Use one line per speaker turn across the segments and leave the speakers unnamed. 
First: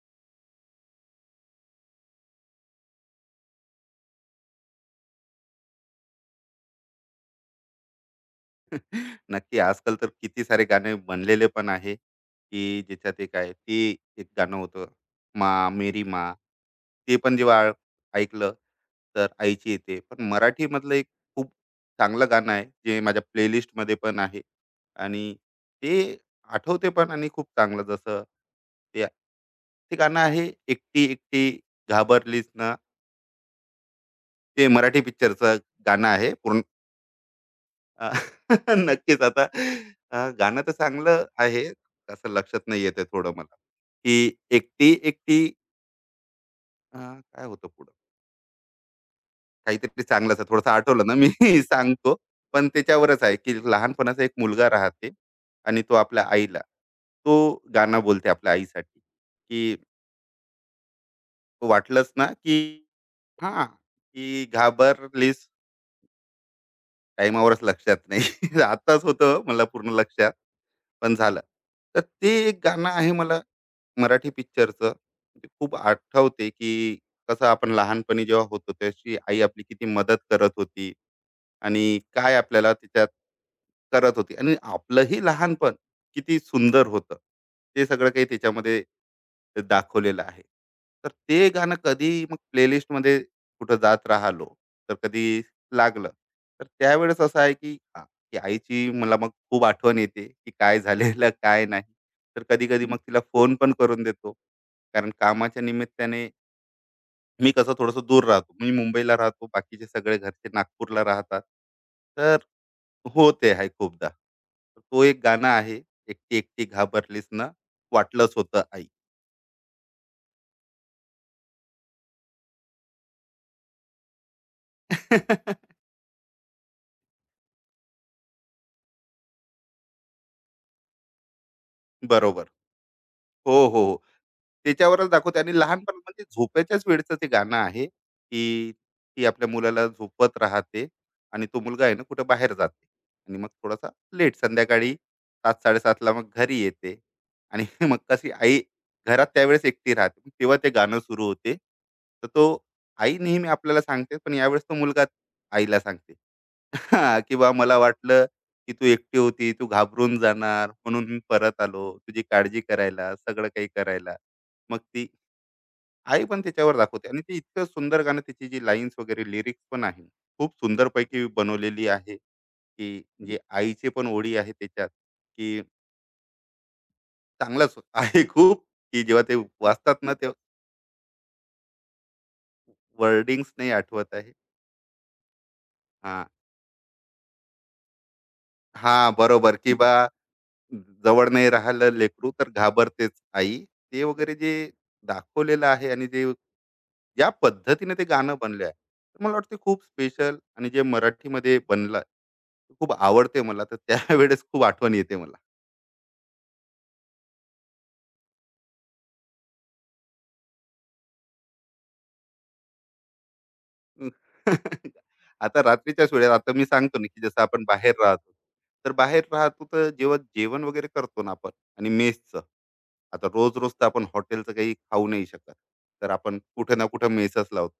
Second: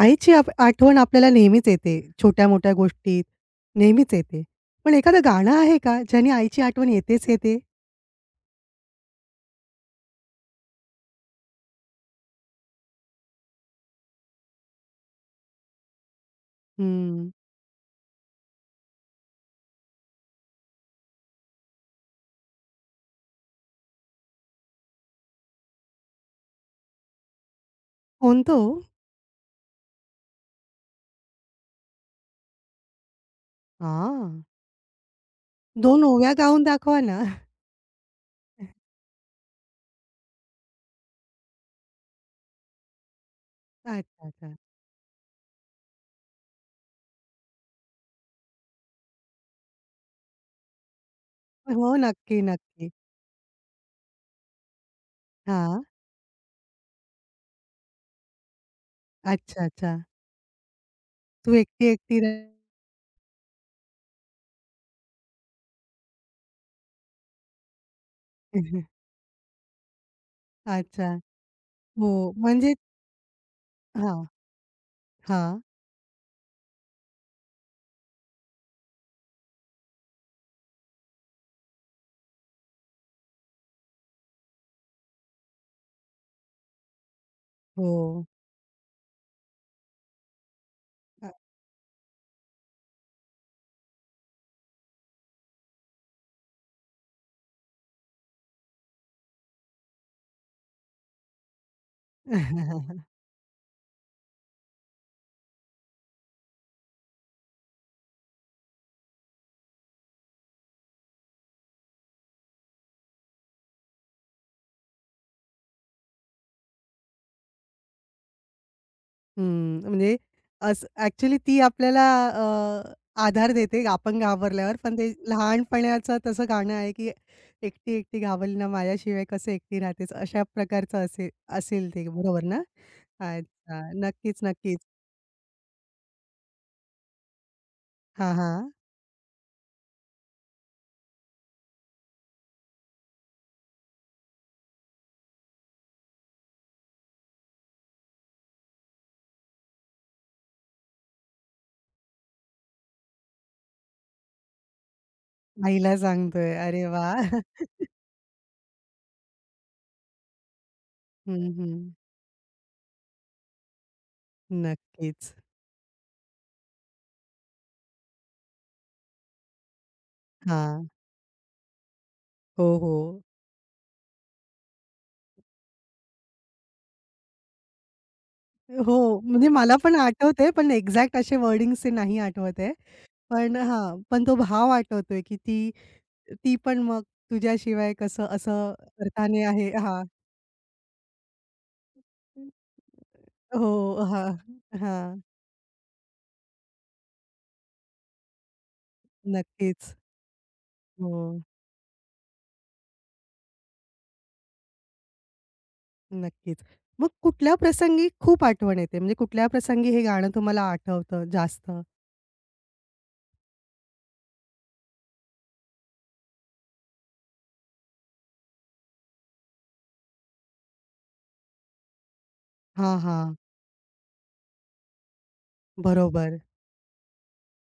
आईची आठवण आपल्याला नेहमीच येते. छोट्या-मोठ्या गोष्टीत नेहमीच येते. पण एखादं गाणं आहे का, ज्याने आईची आठवण येतेच येते?
नक्की. आजकाल तर किती सारे गाणे बनलेले पण आहे, की ज्याच्यात एक आहे. ते एक गाणं होतं, मा, मेरी मा, ते
हं.
पण जेव्हा ऐकलं, तर आईची येते. पण मराठीमधलं एक खूप चांगलं गाणं आहे, जे माझ्या प्लेलिस्टमध्ये पण आहे आणि ते आठवते पण आणि खूप चांगलं जसं
कोणतं ओ?
ते ते गाणं आहे, एकटी एकटी घाबरलीस ना.
हां.
ते मराठी पिक्चरचं
2
गाणं आहे.
ओव्या
पूर्ण
गाऊन दाखवा ना.
अ, नक्कीच आता गाणं तर चांगलं आहे. असं लक्षात नाही येत आहे थोडं मला, की
अच्छा, अच्छा.
एकटी-एकटी अ, काय होतं पुढं? काहीतरी चांगलंच आहे. थोडंसं आठवलं ना मी
हो,
सांगतो.
नक्की,
पण
नक्की.
त्याच्यावरच आहे, की लहानपणाचा एक मुलगा राहते आणि
हां.
तो आपल्या आईला तो गाणं बोलते आपल्या आईसाठी,
अच्छा,
की
अच्छा. तू एकटी,
वाटलंच
एकटी
ना,
रं
की हां, की घाबरलीस टाईमावरच लक्षात नाही. आत्ताच होतं मला पूर्ण लक्षात.
अच्छा.
पण झालं. तर ते
हो,
एक
म्हणजे
गाणं आहे मला
हां,
मराठी पिक्चरचं. ते
हां.
खूप आठवते, की कसं आपण लहानपणी जेव्हा होतो, त्याची आई आपली किती मदत करत होती आणि काय आपल्याला तिच्यात करत होती आणि आपलंही लहानपण किती सुंदर होतं. ते सगळं काही
हो.
त्याच्यामध्ये दाखवलेलं आहे. तर ते गाणं कधी मग प्लेलिस्टमध्ये कुठं जात राहिलो, तर कधी लागलं. तर त्यावेळेस असं आहे, की की आईची मला मग खूप आठवण येते, की काय झालेलं काय नाही. तर कधी-कधी हं. मग तिला फोन पण करून देतो. कारण कामाच्या निमित्ताने मी कसं थोडंसं दूर राहतो. मी मुंबईला राहतो, बाकीचे सगळे घरचे नागपूरला राहतात. तर हो, ते आहे खूपदा. तर तो एक गाणं आहे, एकटी एकटी घाबरलीस ना, वाटलंच होतं आई.
हं, म्हणजे असं ॲक्चुअली ती आपल्याला अ, आधार देते आपण घाबरल्यावर. पण ते लहानपणाचं तसं गाणं आहे, की "एकटी एकटी घाबरली ना माझ्याशिवाय कसं एकटी राहतेस." अशा प्रकारचं असेल असेल ते बरोबर
बरोबर.
ना?
हो, हो,
अच्छा.
हो.
नक्कीच, नक्कीच.
त्याच्यावरच दाखवते आणि लहानपण म्हणजे झोपेच्याच वेळचं ते गाणं आहे,
हां, हां.
की ती आपल्या मुलाला झोपवत राहते आणि तो मुलगा आहे ना कुठे बाहेर जाते आणि मग थोडासा लेट संध्याकाळी 7:00-7:30 ला मग घरी येते आणि मग कशी आई घरात त्यावेळेस एकटी राहते. मग तेव्हा ते गाणं सुरू होते. तर तो आई नेहमी आपल्याला सांगते, पण यावेळेस तो मुलगा आईला
आईला
सांगते,
सांगतोय. अरे
हां,
वाह!
की "बा मला वाटलं की तू एकटी होती, तू घाबरून जाणार, म्हणून मी
हं,
परत
हं.
आलो. तुझी काळजी करायला, सगळं काही करायला. मग ती
नक्कीच.
आई पण त्याच्यावर दाखवते आणि ते इतकं सुंदर गाणं त्याची जी लाईन्स वगैरे लिरिक्स पण आहे. खूप
हां.
सुंदरपैकी बनवलेली आहे,
हो,
की
हो.
जे आईचे पण ओळी आहे त्याच्यात, की चांगलाच आहे खूप, की
हो,
जेव्हा ते
म्हणजे मला पण
वाचतात ना, ते
आठवतंय, पण एक्झॅक्ट असे वर्डिंग्स ते नाही आठवत आहे.
वर्डिंग्स
पण
नाही
हां,
आठवत
पण
आहे.
तो भाव आठवतोय, की ती
हां,
ती पण मग तुझ्याशिवाय कसं असं
हां,
अर्थाने
बरोबर
आहे
की बा
हां.
जवळ नाही राहिलं लेकरू तर घाबरतेच आई. ते
हो, हां,
वगैरे जे
हां.
दाखवलेलं आहे आणि जे ज्या पद्धतीने ते गाणं बनले आहे, तर मला वाटतं खूप
नक्कीच.
स्पेशल आणि जे
हो,
मराठीमध्ये बनलं, खूप आवडते मला. तर त्यावेळेस खूप आठवण येते मला.
नक्कीच. मग कुठल्या प्रसंगी खूप आठवण येते? म्हणजे कुठल्या प्रसंगी हे गाणं तुम्हाला आठवतं जास्त?
हं. आता रात्रीच्याच वेळेत आता मी सांगतो ना, की जसं आपण बाहेर राहतो. तर बाहेर राहतो तर जेव्हा जेवण वगैरे करतो ना आपण आणि मेसचं.
हां,
आता
हां.
रोज-रोज तर आपण हॉटेलचं काही खाऊ नाही शकत. तर आपण
बरोबर.
कुठे ना कुठे मेसच लावतो.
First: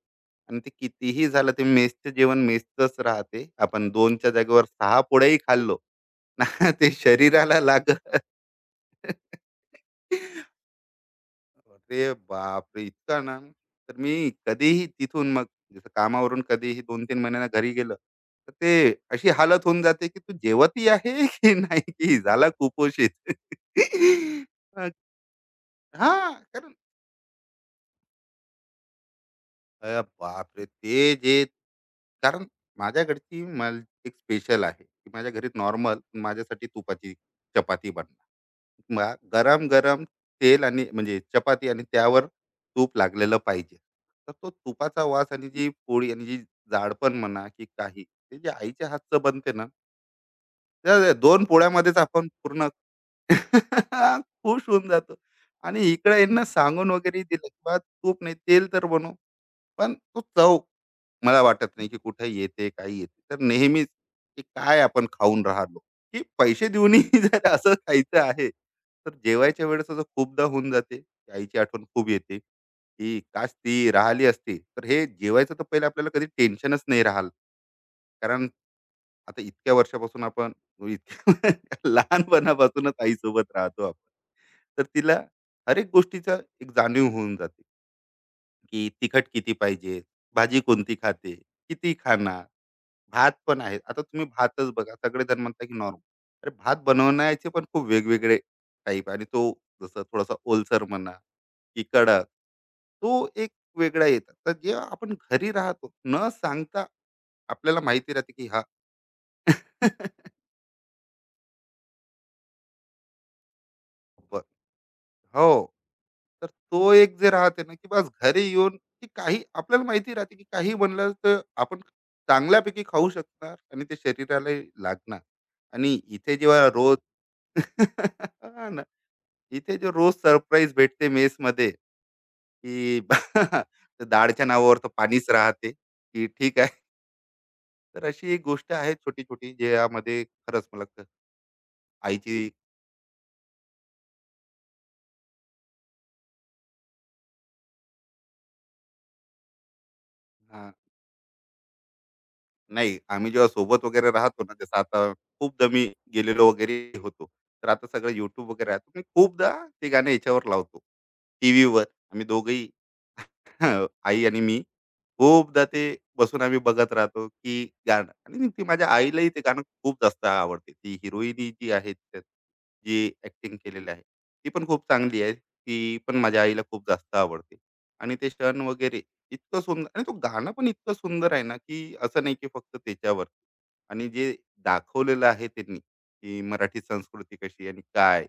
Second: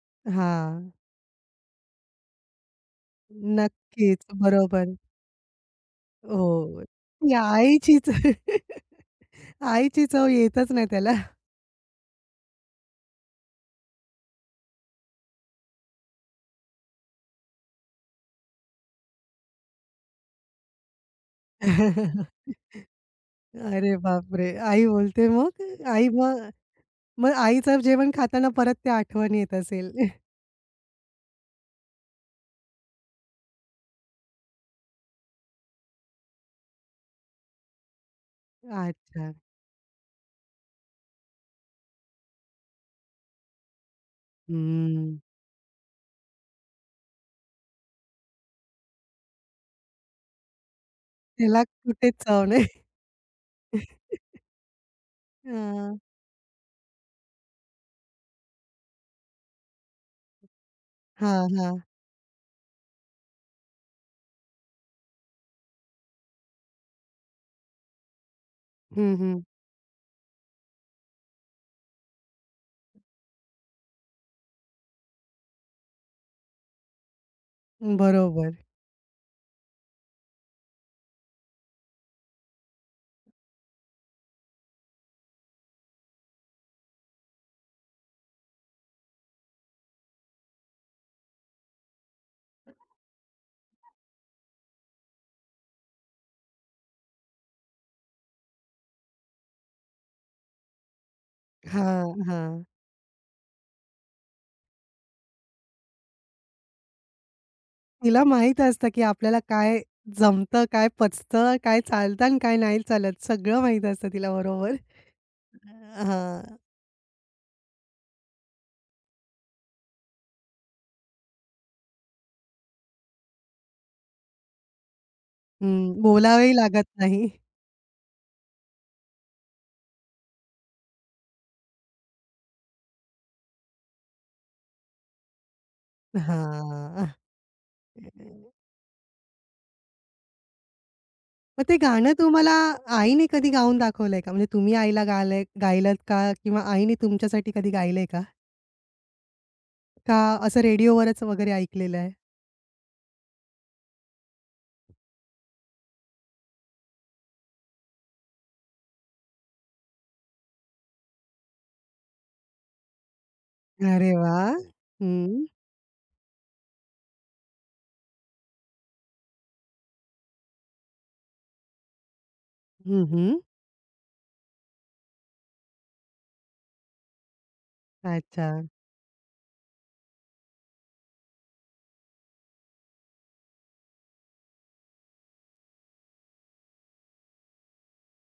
आणि ते
हां.
कितीही झालं ते मेसचं जेवण मेसचंच राहते. आपण
नक्कीच.
2च्या जागेवर
बरोबर.
6 पोळ्याही खाल्लो. ना
हो.
ते
ती
शरीराला
आईचीच
लागत.
आईची चव येतच नाही त्याला.
अरे बापरे! इतका ना, तर मी कधीही तिथून मग जसं कामावरून कधीही 2-3 महिन्यांना घरी गेलं, तर ते अशी हालत होऊन जाते, की तू जेवतही आहे की नाही, की झाला कुपोषित.
अरे बापरे! आई
अ,
बोलते मग? आई
हां,
मग
कारण
मग आईचं जेवण खाताना परत त्या आठवण येत असेल.
बापरे! ते जे कारण माझ्या घरची मला एक स्पेशल आहे, की माझ्या घरी नॉर्मल माझ्यासाठी तुपाची चपाती बनणार. मग
अच्छा.
गरम-गरम तेल आणि म्हणजे चपाती आणि त्यावर तूप लागलेलं पाहिजे. तर तो तुपाचा
हम्म.
वास आणि जी पोळी आणि जी जाडपण म्हणा की काही, ते जे आईच्या हातचं बनते ना, त्या 2
त्याला
पोळ्यामध्येच
कुठेच
आपण
चव
पूर्ण
नाही.
खुश होऊन जातो. आणि
हां.
इकडे यांना सांगून वगैरे दिलं, की "बा तूप नाही तेल तर बनव." पण तो चव मला
हां,
वाटत
हां.
नाही की कुठे येते, काय येते. तर नेहमीच की काय आपण खाऊन राहिलो, की पैसे देऊनही जर असं खायचं आहे, तर
हं, हं.
जेवायच्या वेळेस असं खूपदा होऊन जाते. की आईची आठवण खूप येते, की काश ती राहिली असती, तर हे जेवायचं तर पहिले आपल्याला कधी टेन्शनच नाही राहिलं. कारण
बरोबर.
आता इतक्या वर्षापासून आपण इतक्या लहानपणापासूनच आईसोबत राहतो आपण. तर तिला हर एक गोष्टीचा एक जाणीव होऊन जाते. की तिखट किती पाहिजे, भाजी कोणती खाते, किती खाणार, भात पण आहे. आता तुम्ही भातच बघा, सगळेजण म्हणतात की नॉर्मल. अरे भात बनवण्याचे पण खूप वेगवेगळे टाईप आणि तो जसं थोडासा ओलसर म्हणा की
हां,
कडक,
हां.
तो एक वेगळा येतात. तर जेव्हा आपण घरी राहतो, न सांगता आपल्याला माहिती
तिला
राहते की
माहीत
हा
असतं, की आपल्याला काय जमतं, काय पचतं, काय चालतं आणि काय नाही चालत. सगळं माहीत असतं तिला
बर
बरोबर.
हो. तर
हां.
तो एक जे राहते ना, की बस घरी येऊन की काही आपल्याला माहिती राहते, की काही बनलं तर आपण चांगल्यापैकी खाऊ शकणार आणि ते शरीरालाही लागणार. आणि
हं.
इथे
बोलावंही
जेव्हा
लागत
रोज
नाही.
हां ना. इथे जे रोज सरप्राईज भेटते मेसमध्ये, की ते डाळच्या नावावर तर पाणीच राहते, की ठीक आहे.
हां.
तर अशी एक गोष्ट आहे छोटी-छोटी, ज्यामध्ये खरंच मला वाटतं
मग ते गाणं
आईची
तुम्हाला आईने कधी गाऊन दाखवलंय का? म्हणजे तुम्ही आईला गायलंय गायलत का? किंवा आईने तुमच्यासाठी कधी गायलंय का? का असं रेडिओवरच वगैरे ऐकलेलं आहे?
नाही, आम्ही जेव्हा सोबत वगैरे राहतो ना, जसं आता खूपदा मी गेलेलो वगैरे होतो. तर आता सगळं YouTube वगैरे आहे. तर मी खूपदा ते गाणं याच्यावर लावतो, टीव्हीवर. आम्ही दोघंही
अरे
आई आणि
वाह!
मी
हं.
खूपदा ते बसून आम्ही बघत राहतो, की गाणं आणि ती माझ्या आईलाही ते गाणं खूप जास्त आवडते. ती हिरोईन जी आहे, त्यात जी
हं, हं.
ॲक्टिंग केलेली आहे, ती पण खूप चांगली आहे. ती पण माझ्या आईला खूप जास्त आवडते आणि ते
अच्छा.
सण वगैरे इतकं सुंदर आणि तो गाणं पण इतकं सुंदर आहे ना, की असं नाही की फक्त त्याच्यावर आणि जे दाखवलेलं आहे त्यांनी, की मराठी संस्कृती कशी आहे आणि काय,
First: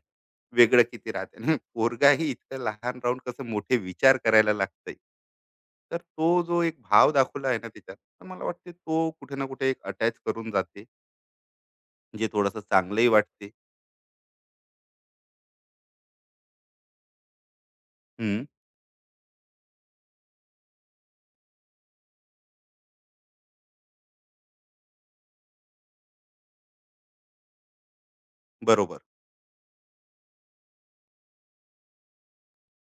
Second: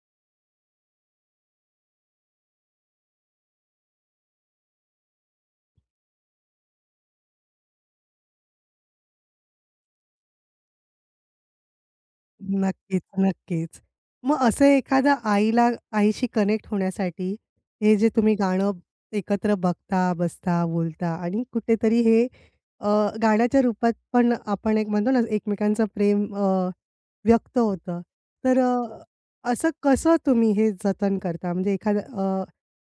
वेगळं किती राहते आणि पोरगाही इतकं लहान राहून कसं मोठे विचार करायला लागतंय. तर तो जो एक भाव दाखवला आहे ना त्याच्यात, तर मला वाटते तो कुठे ना कुठे एक अटॅच करून जाते, जे थोडंसं
नक्कीच,
चांगलंही वाटते.
नक्कीच. मग असं एखादा आईला आईशी कनेक्ट होण्यासाठी हे जे तुम्ही
हं,
गाणं एकत्र बघता, बसता, बोलता आणि कुठेतरी हे अ, गाण्याच्या रूपात पण आपण एक म्हणतो ना, एकमेकांचं प्रेम व्यक्त होतं. तर
बरोबर.
असं कसं तुम्ही हे जतन करता? म्हणजे एखादं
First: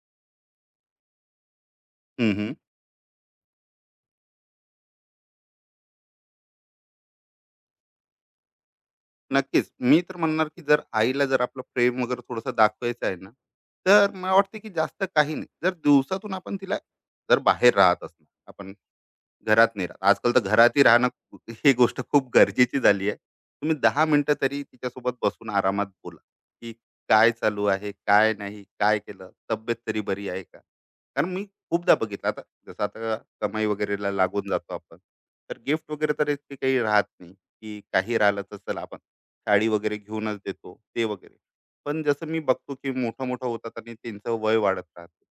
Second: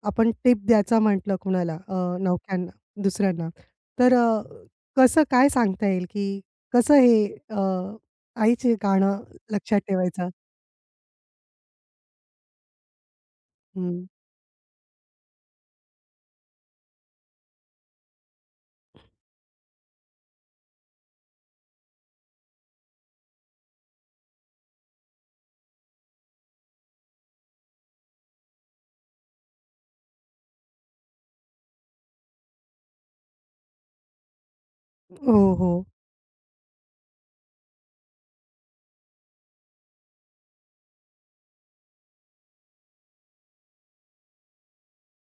आपण टिप द्यायचा म्हटलं कुणाला
हं,
नवख्यांना, दुसऱ्यांना, तर कसं काय सांगता येईल, की कसं हे अ, आईचे गाणं
नक्कीच.
लक्षात
मी तर
ठेवायचं?
म्हणणार, की जर आईला जर आपलं प्रेम वगैरे थोडंसं दाखवायचं आहे ना,
हं.
तर मला वाटतं, की जास्त काही नाही. जर दिवसातून आपण तिला जर बाहेर राहत असू, आपण घरात नाही राहत. आजकाल तर घरातही राहणं ही गोष्ट खूप गरजेची झाली आहे. तुम्ही 10 मिनिटं तरी तिच्यासोबत बसून आरामात बोला, की काय चालू आहे, काय नाही, काय केलं, तब्येत तरी बरी आहे का? कारण मी खूपदा बघितलं, आता जसं आता कमाई वगैरेला लागून जातो आपण,
हो,
तर
हो.
गिफ्ट वगैरे तर इतके काही राहत नाही, की काही राहिलं तर चला आपण साडी वगैरे घेऊनच देतो ते वगैरे. पण जसं मी बघतो की मोठं-मोठं होतात आणि त्यांचं वय वाढत राहते.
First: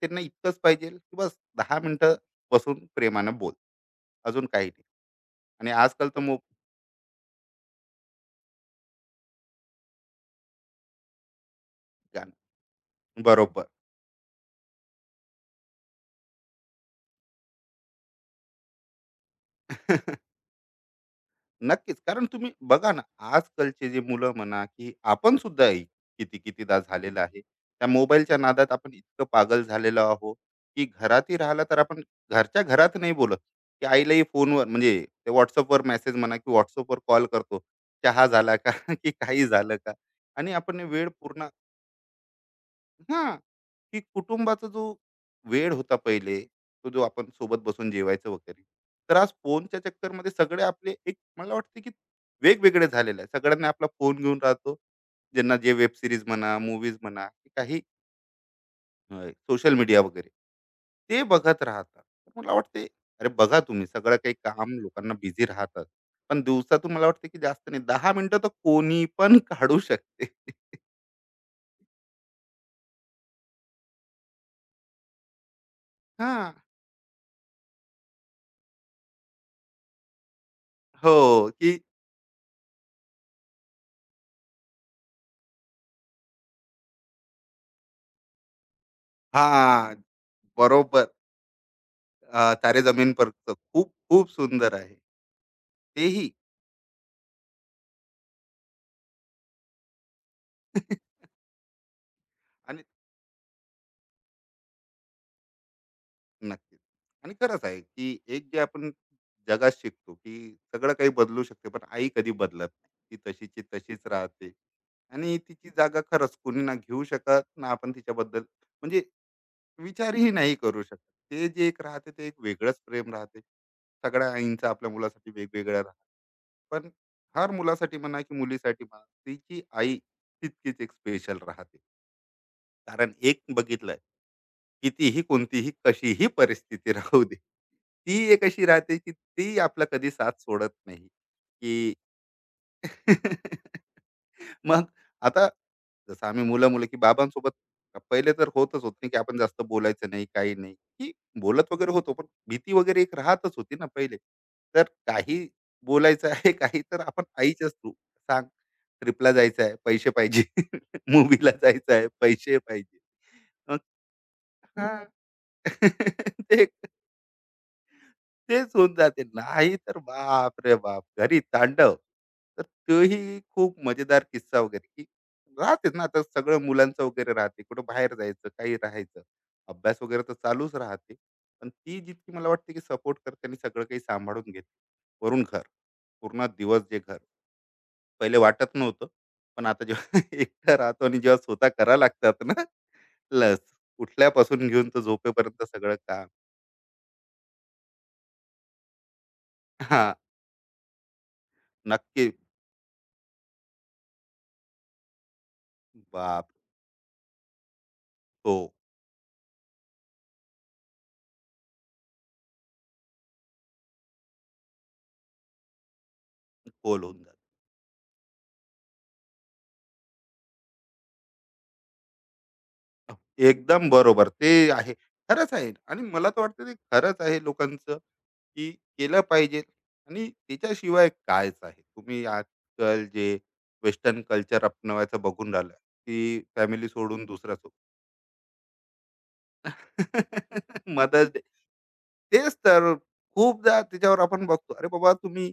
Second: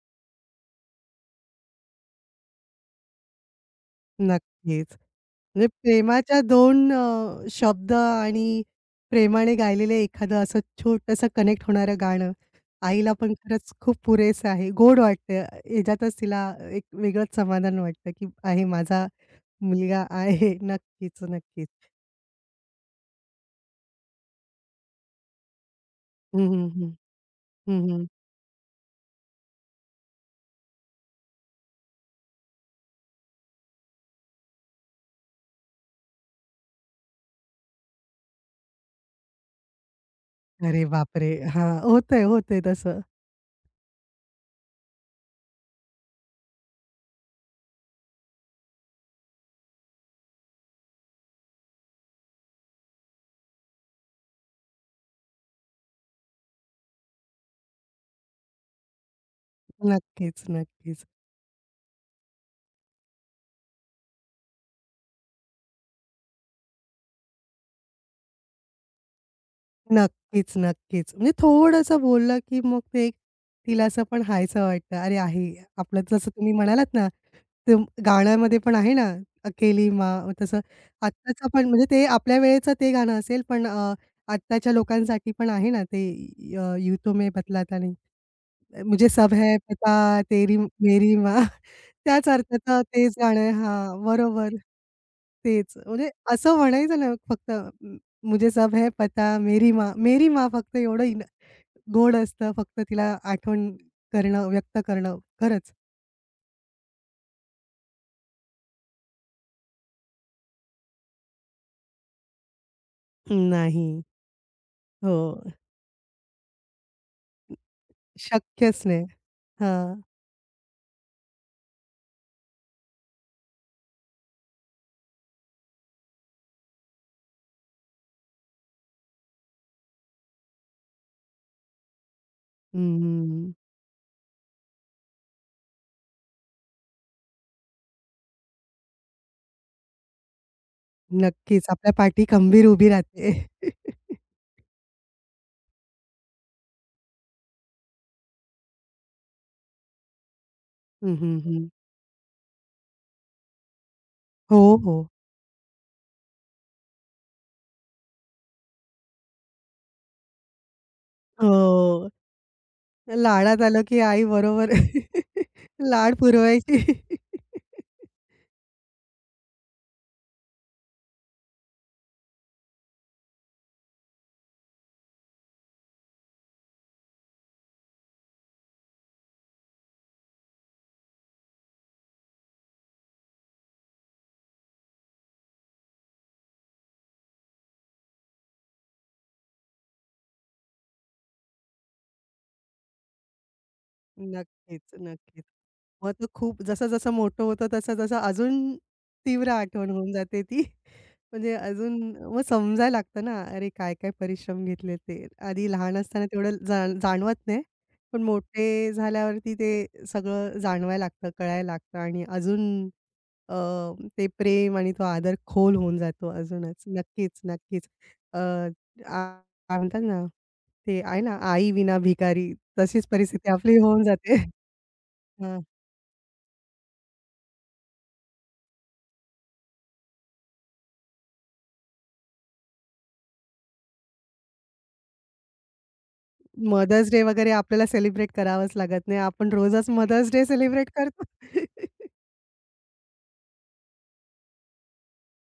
त्यांना इतकंच पाहिजे की बस दहा मिनिटं बसून प्रेमानं बोल. अजून काही नाही.
नक्कीच. म्हणजे
आणि आजकाल तर
प्रेमाच्या 2 शब्द आणि प्रेमाने गायलेलं एखादं असं छोटंसं कनेक्ट होणारं गाणं,
गाणं
आईला पण
बरोबर.
खरंच खूप पुरेसं आहे. गोड वाटतं. ह्याच्यातच तिला एक वेगळंच समाधान वाटतं, की आहे माझा मुलगा आहे. नक्कीच, नक्कीच.
नक्कीच. कारण तुम्ही बघा ना, आजकालचे जे मुलं म्हणा, की आपण सुद्धा एक किती
हं, हं,
कितीदा
हं.
झालेलं आहे.
हं,
त्या
हं.
मोबाईलच्या नादात आपण इतकं पागल झालेलो आहोत, की घरातही राहिला तर आपण घरच्या घरात नाही बोलत, की आईलाही फोनवर म्हणजे ते WhatsAppवर मेसेज म्हणा, की WhatsAppवर कॉल करतो. चहा झाला का? की काही झालं का? आणि आपण
अरे
वेळ
बापरे!
पूर्ण
हां, होतंय, होतंय तसं.
हां, की कुटुंबाचा जो वेळ होता पहिले, तो जो आपण सोबत बसून जेवायचं वगैरे. तर आज फोनच्या चक्करमध्ये सगळे आपले एक मला वाटते, की वेगवेगळे झालेले आहे. सगळ्यांना आपला फोन घेऊन राहतो. ज्यांना जे वेब सीरीज म्हणा, मूवीज म्हणा, की काही सोशल मीडिया वगैरे,
नक्कीच, नक्कीच.
ते बघत राहतात. तर मला वाटते, अरे बघा तुम्ही सगळं काही काम लोकांना बिझी राहतात. पण दिवसातून मला वाटते, की जास्त नाही 10 मिनिटं तर कोणी पण काढू शकते.
नक्कीच, नक्कीच. म्हणजे थोडंसं बोललं, की मग ते तिला असं पण हायसं वाटतं. अरे आहे. आपलं जसं
हां.
तुम्ही म्हणालात ना, ते गाण्यामध्ये पण आहे ना, अकेली माँ तसं आत्ताचं
हो,
पण
की
म्हणजे ते आपल्या वेळेचं ते गाणं असेल, पण आत्ताच्या लोकांसाठी पण आहे ना ते "यूँ तो मैं बतलाता नहीं." मुझे सब है
हां,
पता, तेरी
बरोबर.
मेरी माँ. त्याच
तारे
अर्थाचं
जमीन
तेच
पर
गाणं आहे. हां,
खूप-खूप
बरोबर.
सुंदर आहे.
तेच. म्हणजे
तेही
असं म्हणायचं ना फक्त म मुझे सब है पता, मेरी माँ. मेरी माँ फक्त एवढं इन गोड असतं फक्त
आणि
तिला आठवण करणं, व्यक्त करणं. खरंच.
नक्कीच. आणि खरंच आहे, की एक जे आपण जगात शिकतो, की सगळं काही बदलू शकते, पण आई कधी बदलत नाही. ती तशीची
नाही.
तशीच राहते
हो.
आणि तिची जागा खरंच कोणी ना घेऊ शकत, ना आपण तिच्याबद्दल
शक्यच
म्हणजे
नाही. हां.
विचारही नाही करू शकत. ते जे एक राहते, ते एक वेगळंच प्रेम राहते. सगळ्या आईंचं आपल्या मुलासाठी वेगवेगळं राहतं. पण हर मुलासाठी म्हणा की मुलीसाठी म्हणा तिची आई तितकीच एक स्पेशल राहते कारण एक
हं,
बघितलंय कितीही कोणतीही कशीही परिस्थिती राहू दे ती एक अशी राहते की ती आपला कधी साथ सोडत नाही
नक्कीच. आपल्या
की
पाठी खंबीर उभी राहते.
मग आता जसं आम्ही मुलं-मुलं, की बाबांसोबत पहिले तर होतच होत नाही, की आपण जास्त बोलायचं नाही, काही नाही, की
हं, हं, हं.
बोलत वगैरे होतो, पण भीती वगैरे एक राहतच होती ना पहिले.
हो,
तर
हो.
काही बोलायचं आहे, काही तर आपण आईच्या थ्रू सांग, ट्रिपला जायचं आहे, पैसे पाहिजे, मूव्हीला जायचं आहे,
हो.
पैसे पाहिजे.
लाडात
मग
आलं की आई बरोबर
हां.
लाड
ते
पुरवायची.
तेच होऊन जाते. नाही तर बाप रे बाप! घरी तांडव. तर तोही खूप मजेदार किस्सा वगैरे, की राहतेच ना आता सगळं मुलांचं वगैरे राहते. कुठं बाहेर जायचं, काही राहायचं. अभ्यास वगैरे तर चालूच राहते. पण ती जितकी मला वाटते, की सपोर्ट करते आणि सगळं काही सांभाळून घेते. वरून घर, पूर्ण दिवस जे घर. पहिले वाटत नव्हतं. पण आता जेव्हा एकटा राहतो आणि जेव्हा स्वतः करावं लागतात ना, लस. उठल्यापासून
नक्कीच,
घेऊन तर
नक्कीच.
झोपेपर्यंत सगळं
मग
काम.
तो खूप जसं-जसं मोठं होतं, तसं-तसं अजून तीव्र आठवण होऊन
हां,
जाते ती. म्हणजे अजून
नक्की.
मग समजायला लागतं ना, अरे काय-काय परिश्रम घेतले ते. आधी लहान असताना
बाप!
तेवढं जाण जाणवत नाही. पण
तो
मोठे झाल्यावरती ते सगळं जाणवायला लागतं, कळायला लागतं आणि अजून अ, ते प्रेम आणि तो आदर खोल होऊन जातो अजूनच.
खोल होऊन जातं.
नक्कीच, नक्कीच. अ, आ काय म्हणतात ना, ते आहे ना, "आई विना भिकारी." तशीच परिस्थिती आपली
एकदम
होऊन
बरोबर.
जाते.
ते आहे. खरंच
हं.
आहे आणि मला तर वाटतं ते खरंच आहे लोकांचं, की केलं पाहिजे आणि त्याच्याशिवाय कायच आहे. तुम्ही आजकाल जे वेस्टर्न कल्चर अपनावायचं बघून राहिलं, की फॅमिली
मदर्स डे
सोडून
वगैरे
दुसरा
आपल्याला सेलिब्रेट करावाच लागत नाही. आपण रोजच मदर्स डे सेलिब्रेट करतो.
Mother's day. तेच तर खूपदा त्याच्यावर आपण बघतो, अरे बाबा तुम्ही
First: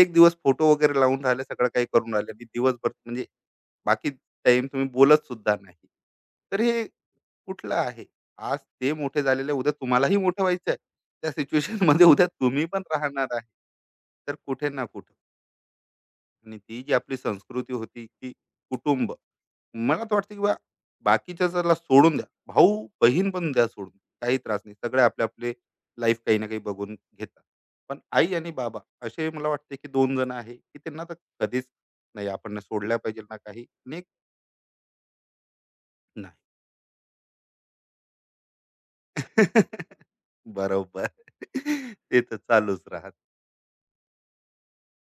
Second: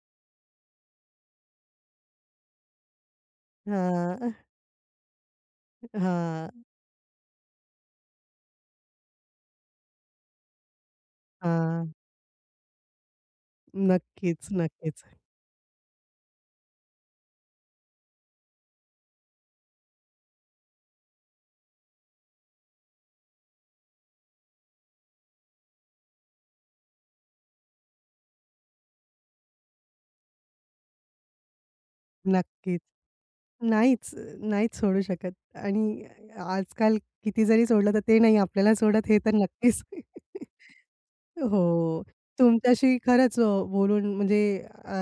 एक दिवस फोटो वगैरे लावून राहिले, सगळं काही करून राहिले आणि दिवसभर म्हणजे बाकी
हां,
टाइम तुम्ही बोलत सुद्धा नाही. तर
हां.
हे कुठलं आहे? आज ते मोठे झालेले, उद्या तुम्हालाही मोठं व्हायचं आहे. त्या
हां.
सिच्युएशनमध्ये उद्या तुम्ही पण राहणार आहे. तर
नक्कीच,
कुठे ना
नक्कीच,
कुठे आणि ती जी आपली संस्कृती होती की कुटुंब मला तर वाटतं की बा बाकीच्या जरा सोडून द्या भाऊ बहीण पण द्या सोडून काही त्रास नाही सगळे आपले आपले लाईफ काही ना काही बघून घेतात पण आई आणि बाबा असे मला वाटते की दोन जण आहे की त्यांना तर कधीच नाही आपण ना
नक्कीच.
सोडल्या पाहिजे ना काही आणि एक
नाहीच, नाहीच सोडू शकत आणि
नाही
आजकाल किती जरी सोडलं तर ते नाही आपल्याला सोडत हे तर नक्कीच.
बरोबर
हो.
ते तर चालूच
तुमच्याशी
राहत
खरंच बोलून म्हणजे अ,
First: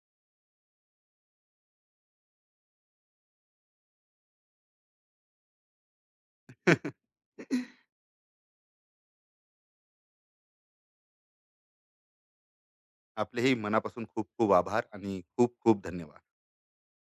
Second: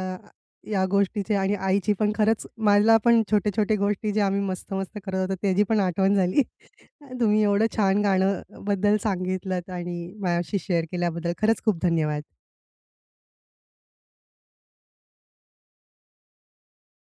या गोष्टीचे आणि आईची पण खरंच मला पण छोटे-छोटे गोष्टी जे आम्ही मस्त-मस्त करत होतो त्याची पण आठवण झाली. तुम्ही एवढं छान गाणं बद्दल सांगितलत आणि माझ्याशी शेअर केल्याबद्दल खरंच खूप धन्यवाद.
आपलेही मनापासून खूप खूप आभार आणि खूप खूप धन्यवाद